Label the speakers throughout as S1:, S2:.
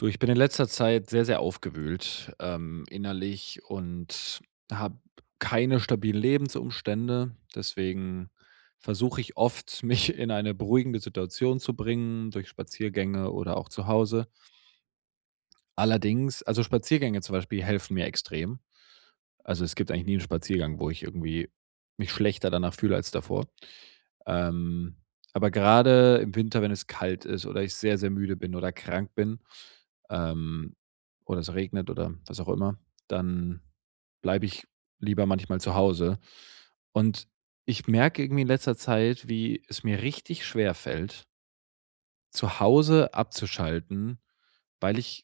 S1: Du, ich bin in letzter Zeit sehr sehr aufgewühlt, ähm, innerlich und habe keine stabilen Lebensumstände. Deswegen versuche ich oft, mich in eine beruhigende Situation zu bringen, durch Spaziergänge oder auch zu Hause. Allerdings also Spaziergänge zum Beispiel helfen mir extrem. Also, es gibt eigentlich nie 'n Spaziergang, wo ich irgendwie mich schlechter danach fühle als davor. Ähm, aber gerade im Winter, wenn es kalt ist oder ich sehr sehr müde bin oder krank bin, ähm, oder es regnet oder was auch immer, dann bleibe ich lieber manchmal zu Hause. Und ich merke irgendwie in letzter Zeit, wie es mir richtig schwer fällt zu Hause abzuschalten, weil ich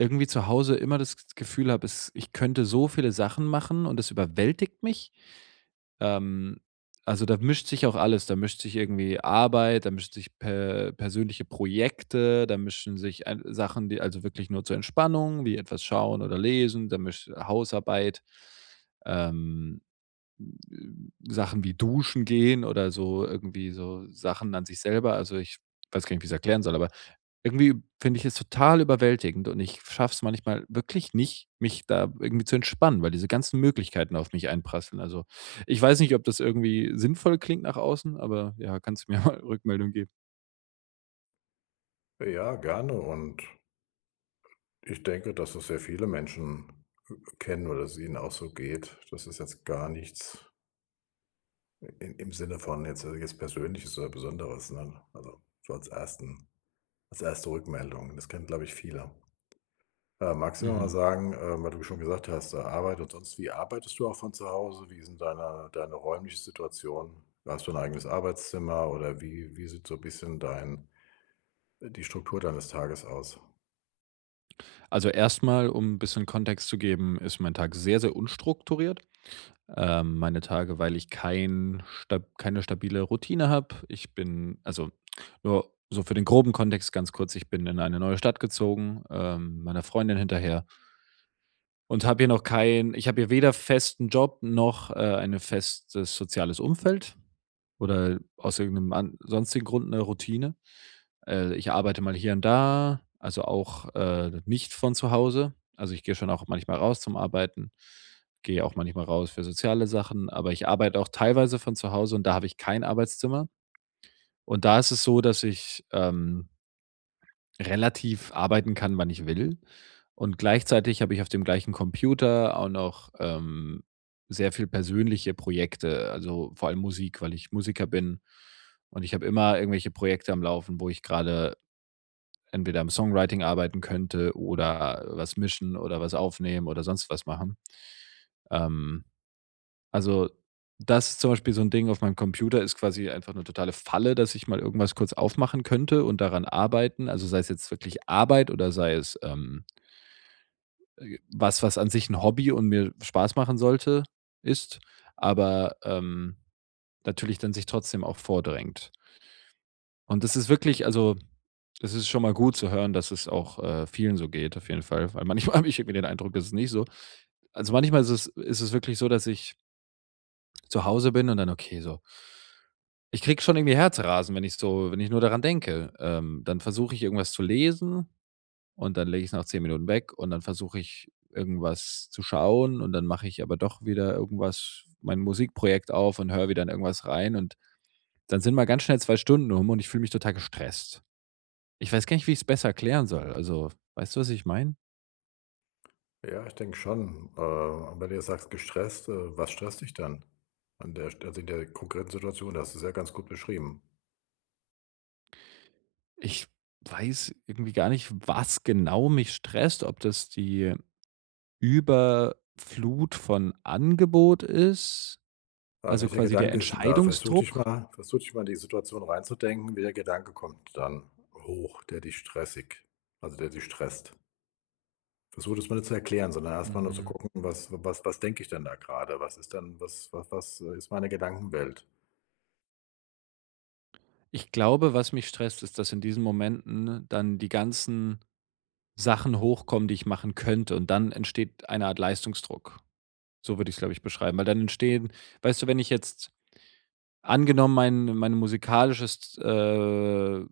S1: irgendwie zu Hause immer das G Gefühl habe, es ich könnte so viele Sachen machen, und es überwältigt mich. Ähm, also da mischt sich auch alles. Da mischt sich irgendwie Arbeit, da mischen sich per persönliche Projekte, da mischen sich ei Sachen, die also wirklich nur zur Entspannung, wie etwas schauen oder lesen, da misch Hausarbeit. Ähm, hm, äh, Sachen wie Duschen gehen oder so irgendwie so Sachen an sich selber, also ich weiß gar nicht, wie ich es erklären soll, aber irgendwie finde ich es total überwältigend, und ich schaffe es manchmal wirklich nicht, mich da irgendwie zu entspannen, weil diese ganzen Möglichkeiten auf mich einprasseln. Also, ich weiß nicht, ob das irgendwie sinnvoll klingt nach außen, aber ja, kannst mir mal Rückmeldung geben.
S2: Ja, gerne. Und ich denke, dass es sehr viele Menschen, äh, kennen oder dass es ihnen auch so geht. Das ist jetzt gar nichts i im im Sinne von jetzt äh, jetzt Persönliches oder Besonderes ne. Also so als 1., als 1. Rückmeldung. Das kennen, glaube ich, viele. Äh, magst du mir mal
S1: Mhm.
S2: sagen, äh, weil du schon gesagt hast, äh, Arbeit und sonst wie. Arbeitest du auch von zu Hause? Wie ist 'n deine deine räumliche Situation? Hast du ein eigenes Arbeitszimmer, oder wie wie sieht so bisschen dein die Struktur deines Tages aus?
S1: Also erstmal, um 'n bisschen Kontext zu geben, ist mein Tag sehr sehr unstrukturiert. Ähm, meine Tage, weil ich kein stab keine stabile Routine habe. Ich bin also nur so für den groben Kontext ganz kurz, ich bin in eine neue Stadt gezogen, ähm, meiner Freundin hinterher und habe hier noch kein ich habe hier weder festen Job noch, äh, eine festes soziales Umfeld oder aus irgendnem an sonstigen Grund ne Routine. Äh, ich arbeite mal hier und da, also auch, äh, nicht von zu Hause. Also, ich gehe schon auch manchmal raus zum Arbeiten, gehe auch manchmal raus für soziale Sachen, aber ich arbeite auch teilweise von zu Hause und da habe ich kein Arbeitszimmer. Und da ist es so, dass ich, ähm relativ arbeiten kann, wann ich will. Und gleichzeitig habe ich auf dem gleichen Computer auch noch, ähm, sehr viel persönliche Projekte, also vor allem Musik, weil ich Musiker bin und ich habe immer irgendwelche Projekte am Laufen, wo ich gerade entweder am Songwriting arbeiten könnte oder was mischen oder was aufnehmen oder sonst was machen. Ähm, also, das ist zum Beispiel so ein Ding auf meinem Computer ist quasi einfach 'ne totale Falle, dass ich mal irgendwas kurz aufmachen könnte und daran arbeiten. Also, sei es jetzt wirklich Arbeit oder sei es, ähm äh, was, was an sich 'n Hobby und mir Spaß machen sollte, ist, aber, ähm, natürlich dann sich trotzdem auch vordrängt. Und das ist wirklich also es ist schon mal gut zu hören, dass es auch, äh, vielen so geht auf jeden Fall. Weil manchmal habe ich irgendwie den Eindruck, es ist nicht so. Also manchmal ist es ist es wirklich so, dass ich zu Hause bin und dann okay, so ich kriege schon irgendwie Herzrasen, wenn ich so wenn ich nur daran denke, ähm, dann versuche ich irgendwas zu lesen und dann lege ich es nach 10 Minuten weg und dann versuche ich irgendwas zu schauen und dann mache ich aber doch wieder irgendwas mein Musikprojekt auf und höre wieder in irgendwas rein und dann sind mal ganz schnell 2 Stunden um und ich fühle mich total gestresst. Ich weiß gar nicht, wie ich's besser erklären soll. Also weißt du, was ich meine?
S2: Ja, ich denke schon. Äh, aber wenn du sagst „gestresst“, äh, was stresst dich dann an der also in der konkreten Situation? Du hast es ja ganz gut beschrieben.
S1: Ich weiß irgendwie gar nicht, was genau mich stresst. Ob das die Überflut von Angebot ist,
S2: Aber
S1: also
S2: welcher
S1: quasi der
S2: Gedanke ist denn da? Versuch dich
S1: Entscheidungsdruck.
S2: mal versuch dich mal in die Situation reinzudenken. Welcher Gedanke kommt dann hoch, der dich stressig also, der dich stresst? Versuch das mal nicht zu erklären, sondern erstmal nur zu
S1: Mhm.
S2: gucken, was w was was denke ich denn da grade? Was ist denn? Was wa was, äh, ist meine Gedankenwelt?
S1: Ich glaube, was mich stresst, ist, dass in diesen Momenten dann die ganzen Sachen hochkommen, die ich machen könnte. Und dann entsteht eine Art Leistungsdruck, so würde ich es, glaube ich, beschreiben. Weil dann entstehen weißt du, wenn ich jetzt angenommen, mein mein musikalisches, äh,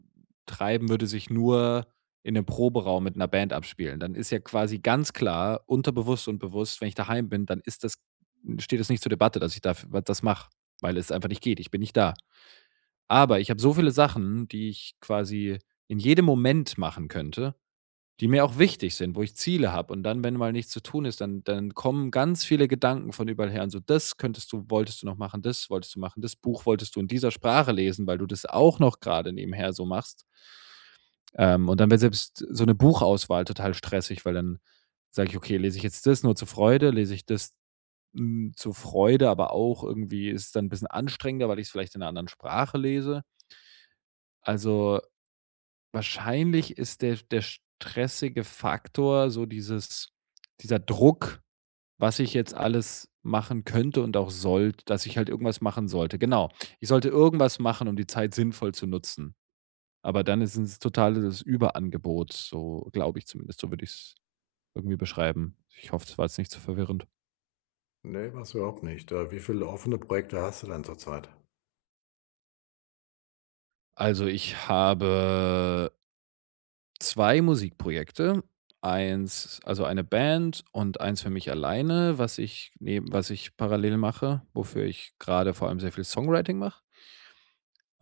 S1: Treiben würde sich nur in 'nem Proberaum mit 'ner Band abspielen, dann ist ja quasi ganz klar, unterbewusst und bewusst, wenn ich daheim bin, dann ist das steht das nicht zur Debatte, dass ich da f w das mache, weil es einfach nicht geht. Ich bin nicht da. Aber ich habe so viele Sachen, die ich quasi in jedem Moment machen könnte, die mir auch wichtig sind, wo ich Ziele habe. Und dann, wenn mal nichts zu tun ist, dann dann kommen ganz viele Gedanken von überall her und so: „Das könntest du wolltest du noch machen, das wolltest du machen. Das Buch wolltest du in dieser Sprache lesen, weil du das auch noch grade nebenher so machst.” Ähm, und dann wird selbst so 'ne Buchauswahl total stressig, weil dann sage ich: „Okay, lese ich jetzt das nur zur Freude, lese ich das n zur Freude." Aber auch irgendwie ist es dann 'n bisschen anstrengender, weil ich's vielleicht in 'ner anderen Sprache lese. Also, wahrscheinlich ist der sch der stressige Faktor, so dieses dieser Druck, was ich jetzt alles machen könnte und auch sollte, dass ich halt irgendwas machen sollte. Genau. Ich sollte irgendwas machen, um die Zeit sinnvoll zu nutzen. Aber dann ist es total das Überangebot, so glaube ich zumindest, so würde ich's irgendwie beschreiben. Ich hoffe, das war jetzt nicht so verwirrend.
S2: Ne, war's überhaupt nicht da, wie viele offene Projekte hast du denn zur Zeit?
S1: Also, ich habe 2 Musikprojekte, 1 also eine Band und 1 für mich alleine, was ich neben was ich parallel mache, wofür ich gerade vor allem sehr viel Songwriting mach.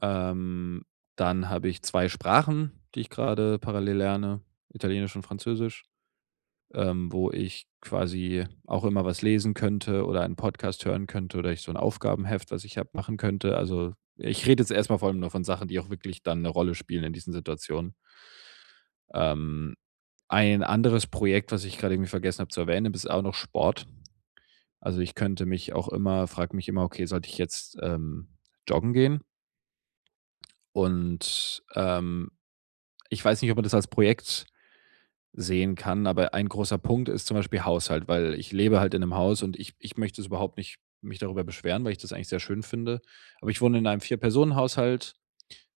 S1: Ähm, dann habe ich 2 Sprachen, die ich gerade parallel lerne, Italienisch und Französisch. Ähm, wo ich quasi auch immer was lesen könnte oder einen Podcast hören könnte oder ich so 'n Aufgabenheft, was ich habe, machen könnte. Also, ich rede jetzt erstmal von nur von Sachen, die auch wirklich dann 'ne Rolle spielen in diesen Situationen. Ähm, ein anderes Projekt, was ich gerade irgendwie vergessen habe zu erwähnen, das ist auch noch Sport. Also, ich könnte mich auch immer frage mich immer: „Okay, sollte ich jetzt ähm, joggen gehen?“ Und, ähm, ich weiß nicht, ob man das als Projekt sehen kann, aber ein großer Punkt ist zum Beispiel Haushalt, weil ich lebe halt in 'nem Haus und ich ich möchte das überhaupt nicht mich darüber beschweren, weil ich das eigentlich sehr schön finde. Aber ich wohne in einem Vierpersonen-Haushalt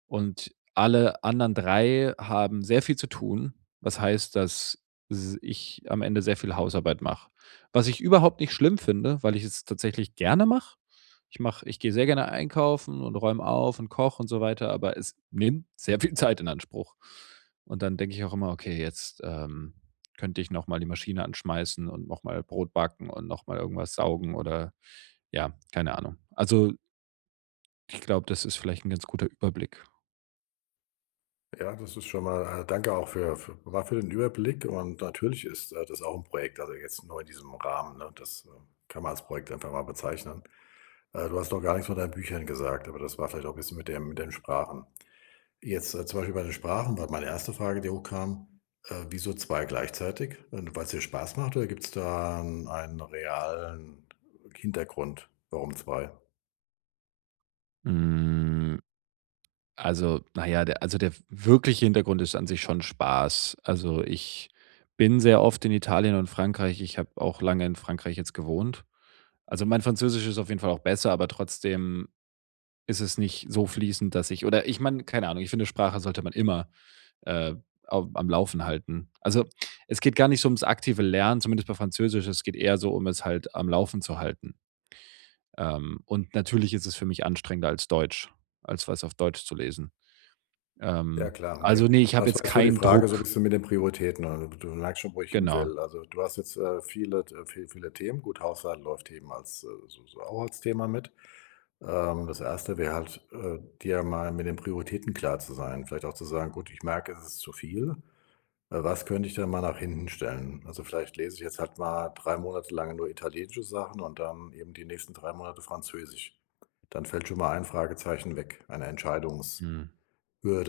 S1: und alle anderen 3 haben sehr viel zu tun, was heißt, dass s ich am Ende sehr viel Hausarbeit mache. Was ich überhaupt nicht schlimm finde, weil ich es tatsächlich gerne mache. Ich mache ich gehe sehr gerne einkaufen und räume auf und koche und so weiter, aber es nimmt sehr viel Zeit in Anspruch. Und dann denke ich auch immer: „Okay jetzt, ähm, könnte ich nochmal die Maschine anschmeißen und nochmal Brot backen und nochmal irgendwas saugen“ oder ja, keine Ahnung. Also ich glaube, das ist vielleicht 'n ganz guter Überblick.
S2: Ja, das ist schon mal äh, danke auch für f mal für den Überblick. Und natürlich ist, äh, das auch 'n Projekt, also jetzt nur in diesem Rahmen, ne? Das, äh, kann man als Projekt einfach mal bezeichnen. Äh, du hast noch gar nichts von deinen Büchern gesagt, aber das war vielleicht auch bisschen mit dem mit den Sprachen. Jetzt, äh, zum Beispiel bei den Sprachen war meine 1. Frage, die hochkam, äh, wieso zwei gleichzeitig? Ähm, weil's dir Spaß macht, oder gibt's da 'n einen realen Hintergrund? Warum zwei?
S1: Hm, also, na ja, der also, der w wirkliche Hintergrund ist an sich schon Spaß. Also ich bin sehr oft in Italien und Frankreich. Ich habe auch lange in Frankreich jetzt gewohnt. Also mein Französisch ist auf jeden Fall auch besser, aber trotzdem ist es nicht so fließend, dass ich oder ich meine, keine Ahnung, ich finde Sprache sollte man immer, äh, au am Laufen halten. Also es geht gar nicht so ums aktive Lernen, zumindest bei Französisch. Es geht eher so, um es halt am Laufen zu halten. Ähm, und natürlich ist es für mich anstrengender als Deutsch als was auf Deutsch zu lesen.
S2: Ja,
S1: Ähm,
S2: klar, ne.
S1: also ne, ich
S2: Aber,
S1: habe
S2: das war
S1: jetzt
S2: jetzt so die
S1: keinen
S2: Frage, so
S1: Druck.
S2: bisschen mit den Prioritäten, ne? Du merkst schon, wo ich
S1: Genau.
S2: hinwill. Also, du hast jetzt, äh, viele T äh, viel viele Themen. Gut, Haushalt läuft eben als, äh, so so auch als Thema mit. Ähm, das 1. wäre halt, äh, dir mal mit den Prioritäten klar zu sein. Vielleicht auch zu sagen: „Gut, ich merke, es ist zu viel. Äh, was könnte ich denn mal nach hinten stellen? Also, vielleicht lese ich jetzt halt mal 3 Monate lang nur italienische Sachen und dann eben die nächsten 3 Monate Französisch.“ Dann fällt schon mal ein Fragezeichen weg. Eine Entscheidungs-Hürde
S1: Hm.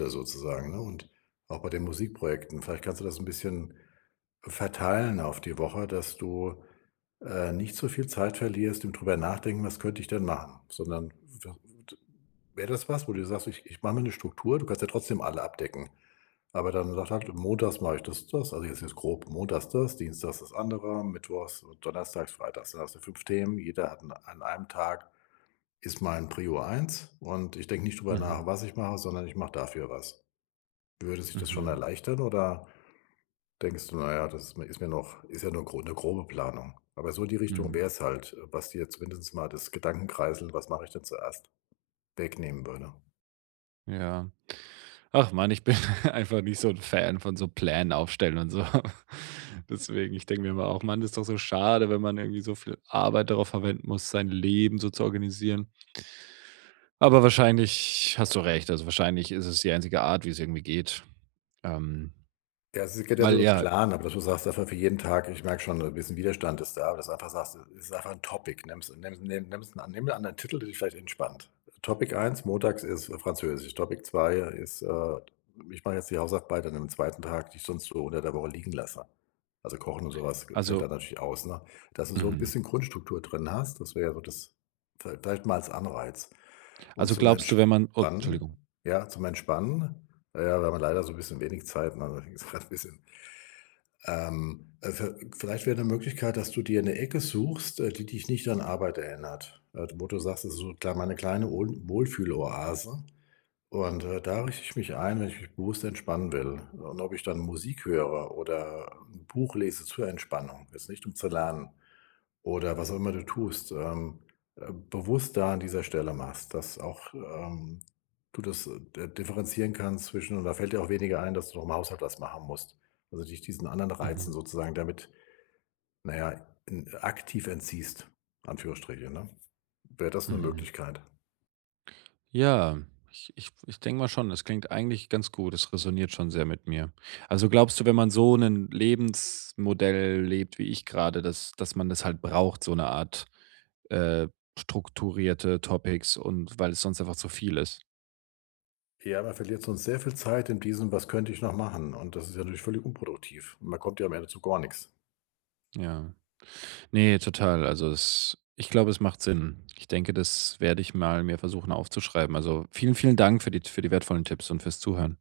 S2: sozusagen, ne? Und auch bei den Musikprojekten, vielleicht kannst du das 'n bisschen verteilen auf die Woche, dass du, äh, nicht zu viel Zeit verlierst, im drüber Nachdenken, was könnte ich denn machen. Sondern w t wäre das was, wo du sagst: „Ich ich mache mir 'ne Struktur.“, du kannst ja trotzdem alle abdecken. Aber dann sagt halt: „Montags mache ich das und das“, also jetzt jetzt grob montags das, dienstags das andere, mittwochs und donnerstags, freitags. Dann hast du 5 Themen. Jeder hat 'n an einem Tag, ist mein Prio 1, und ich denke nicht drüber nach,
S1: Mhm.
S2: was ich mache, sondern ich mache dafür was. Würde sich das schon
S1: Mhm.
S2: erleichtern, oder denkst du: „Na ja, das ist ist mir noch ist ja nur gro 'ne grobe Planung.“ Aber so in die Richtung
S1: Mhm.
S2: wäre es halt, äh, was dir zumindest mal das Gedankenkreiseln: „Was mache ich denn zuerst?“, wegnehmen würde.
S1: Ja. Ach, Mann, ich bin einfach nicht so 'n Fan von so Plänen aufstellen und so. Deswegen, ich denke mir immer auch: „Mann, ist doch so schade, wenn man irgendwie so viel Arbeit darauf verwenden muss, sein Leben so zu organisieren.” Aber wahrscheinlich hast du recht. Also wahrscheinlich ist es die einzige Art, wie es irgendwie geht. Ähm,
S2: Ja, es geht ja nur
S1: weil
S2: um 'nen
S1: ja
S2: Plan, aber, dass du sagst einfach für jeden Tag. Ich merke schon, da ist 'n Widerstand ist da, dass du einfach sagst, es ist einfach 'n Topic. Nimm's nimm's nimm nimm 'nen anderen Titel, der dich vielleicht entspannt. Topic 1 Montags ist Französisch. Topic 2 ist, äh, ich mache jetzt die Hausarbeit an 'nem 2. Tag, die ich sonst so unter der Woche liegen lasse. Also kochen und sowas fällt
S1: Also
S2: dann natürlich aus, ne? Dass du so 'n
S1: Mhm.
S2: bisschen Grundstruktur drin hast. Das wäre ja so das viel vielleicht mal als Anreiz. Und
S1: Also
S2: zum
S1: glaubst du, wenn man, oh,
S2: Entspannen
S1: Entschuldigung
S2: ja, zum Entspannen, ja, weil, wenn man leider so 'n bisschen wenig Zeit [unintelligible] ist halt bisschen ähm, äh, viel vielleicht wäre 'ne Möglichkeit, dass du dir 'ne Ecke suchst, äh, die dich nicht an Arbeit erinnert, äh, d wo du sagst: „Das ist so kl meine kleine Wohl Wohlfühloase, und, äh, da richte ich mich ein, wenn ich mich bewusst entspannen will, und ob ich dann Musik höre oder 'n Buch lese zur Entspannung, ist nicht, um zu lernen.” Oder was auch immer du tust, ähm, äh, bewusst da an dieser Stelle machst. Dass auch, ähm, du das, äh, d differenzieren kannst zwischen und da fällt dir auch weniger ein, dass du noch im Haushalt was machen musst. Also, dich diesen anderen Reizen
S1: Mhm.
S2: sozusagen, damit, na ja, en aktiv entziehst. Anführungsstriche, ne? Wäre das 'ne
S1: Mhm.
S2: Möglichkeit?
S1: Ja, ich ich ich denke mal schon, das klingt eigentlich ganz gut. Es räsoniert schon sehr mit mir. Also glaubst du, wenn man so 'nen Lebensmodell lebt, wie ich gerade, dass dass man das halt braucht, so 'ne Art, äh, strukturierte Topics und weil es sonst einfach zu viel ist?
S2: Ja, man verliert sonst sehr viel Zeit in diesem: Was könnte ich noch machen? Und das ist natürlich völlig unproduktiv. Man kommt ja am Ende zu gar nix.
S1: Ja. Ne, total. Also es ich glaube, es macht Sinn. Ich denke, das werde ich mal mir versuchen aufzuschreiben. Also, vielen, vielen Dank für die T für die wertvollen Tipps und fürs Zuhören.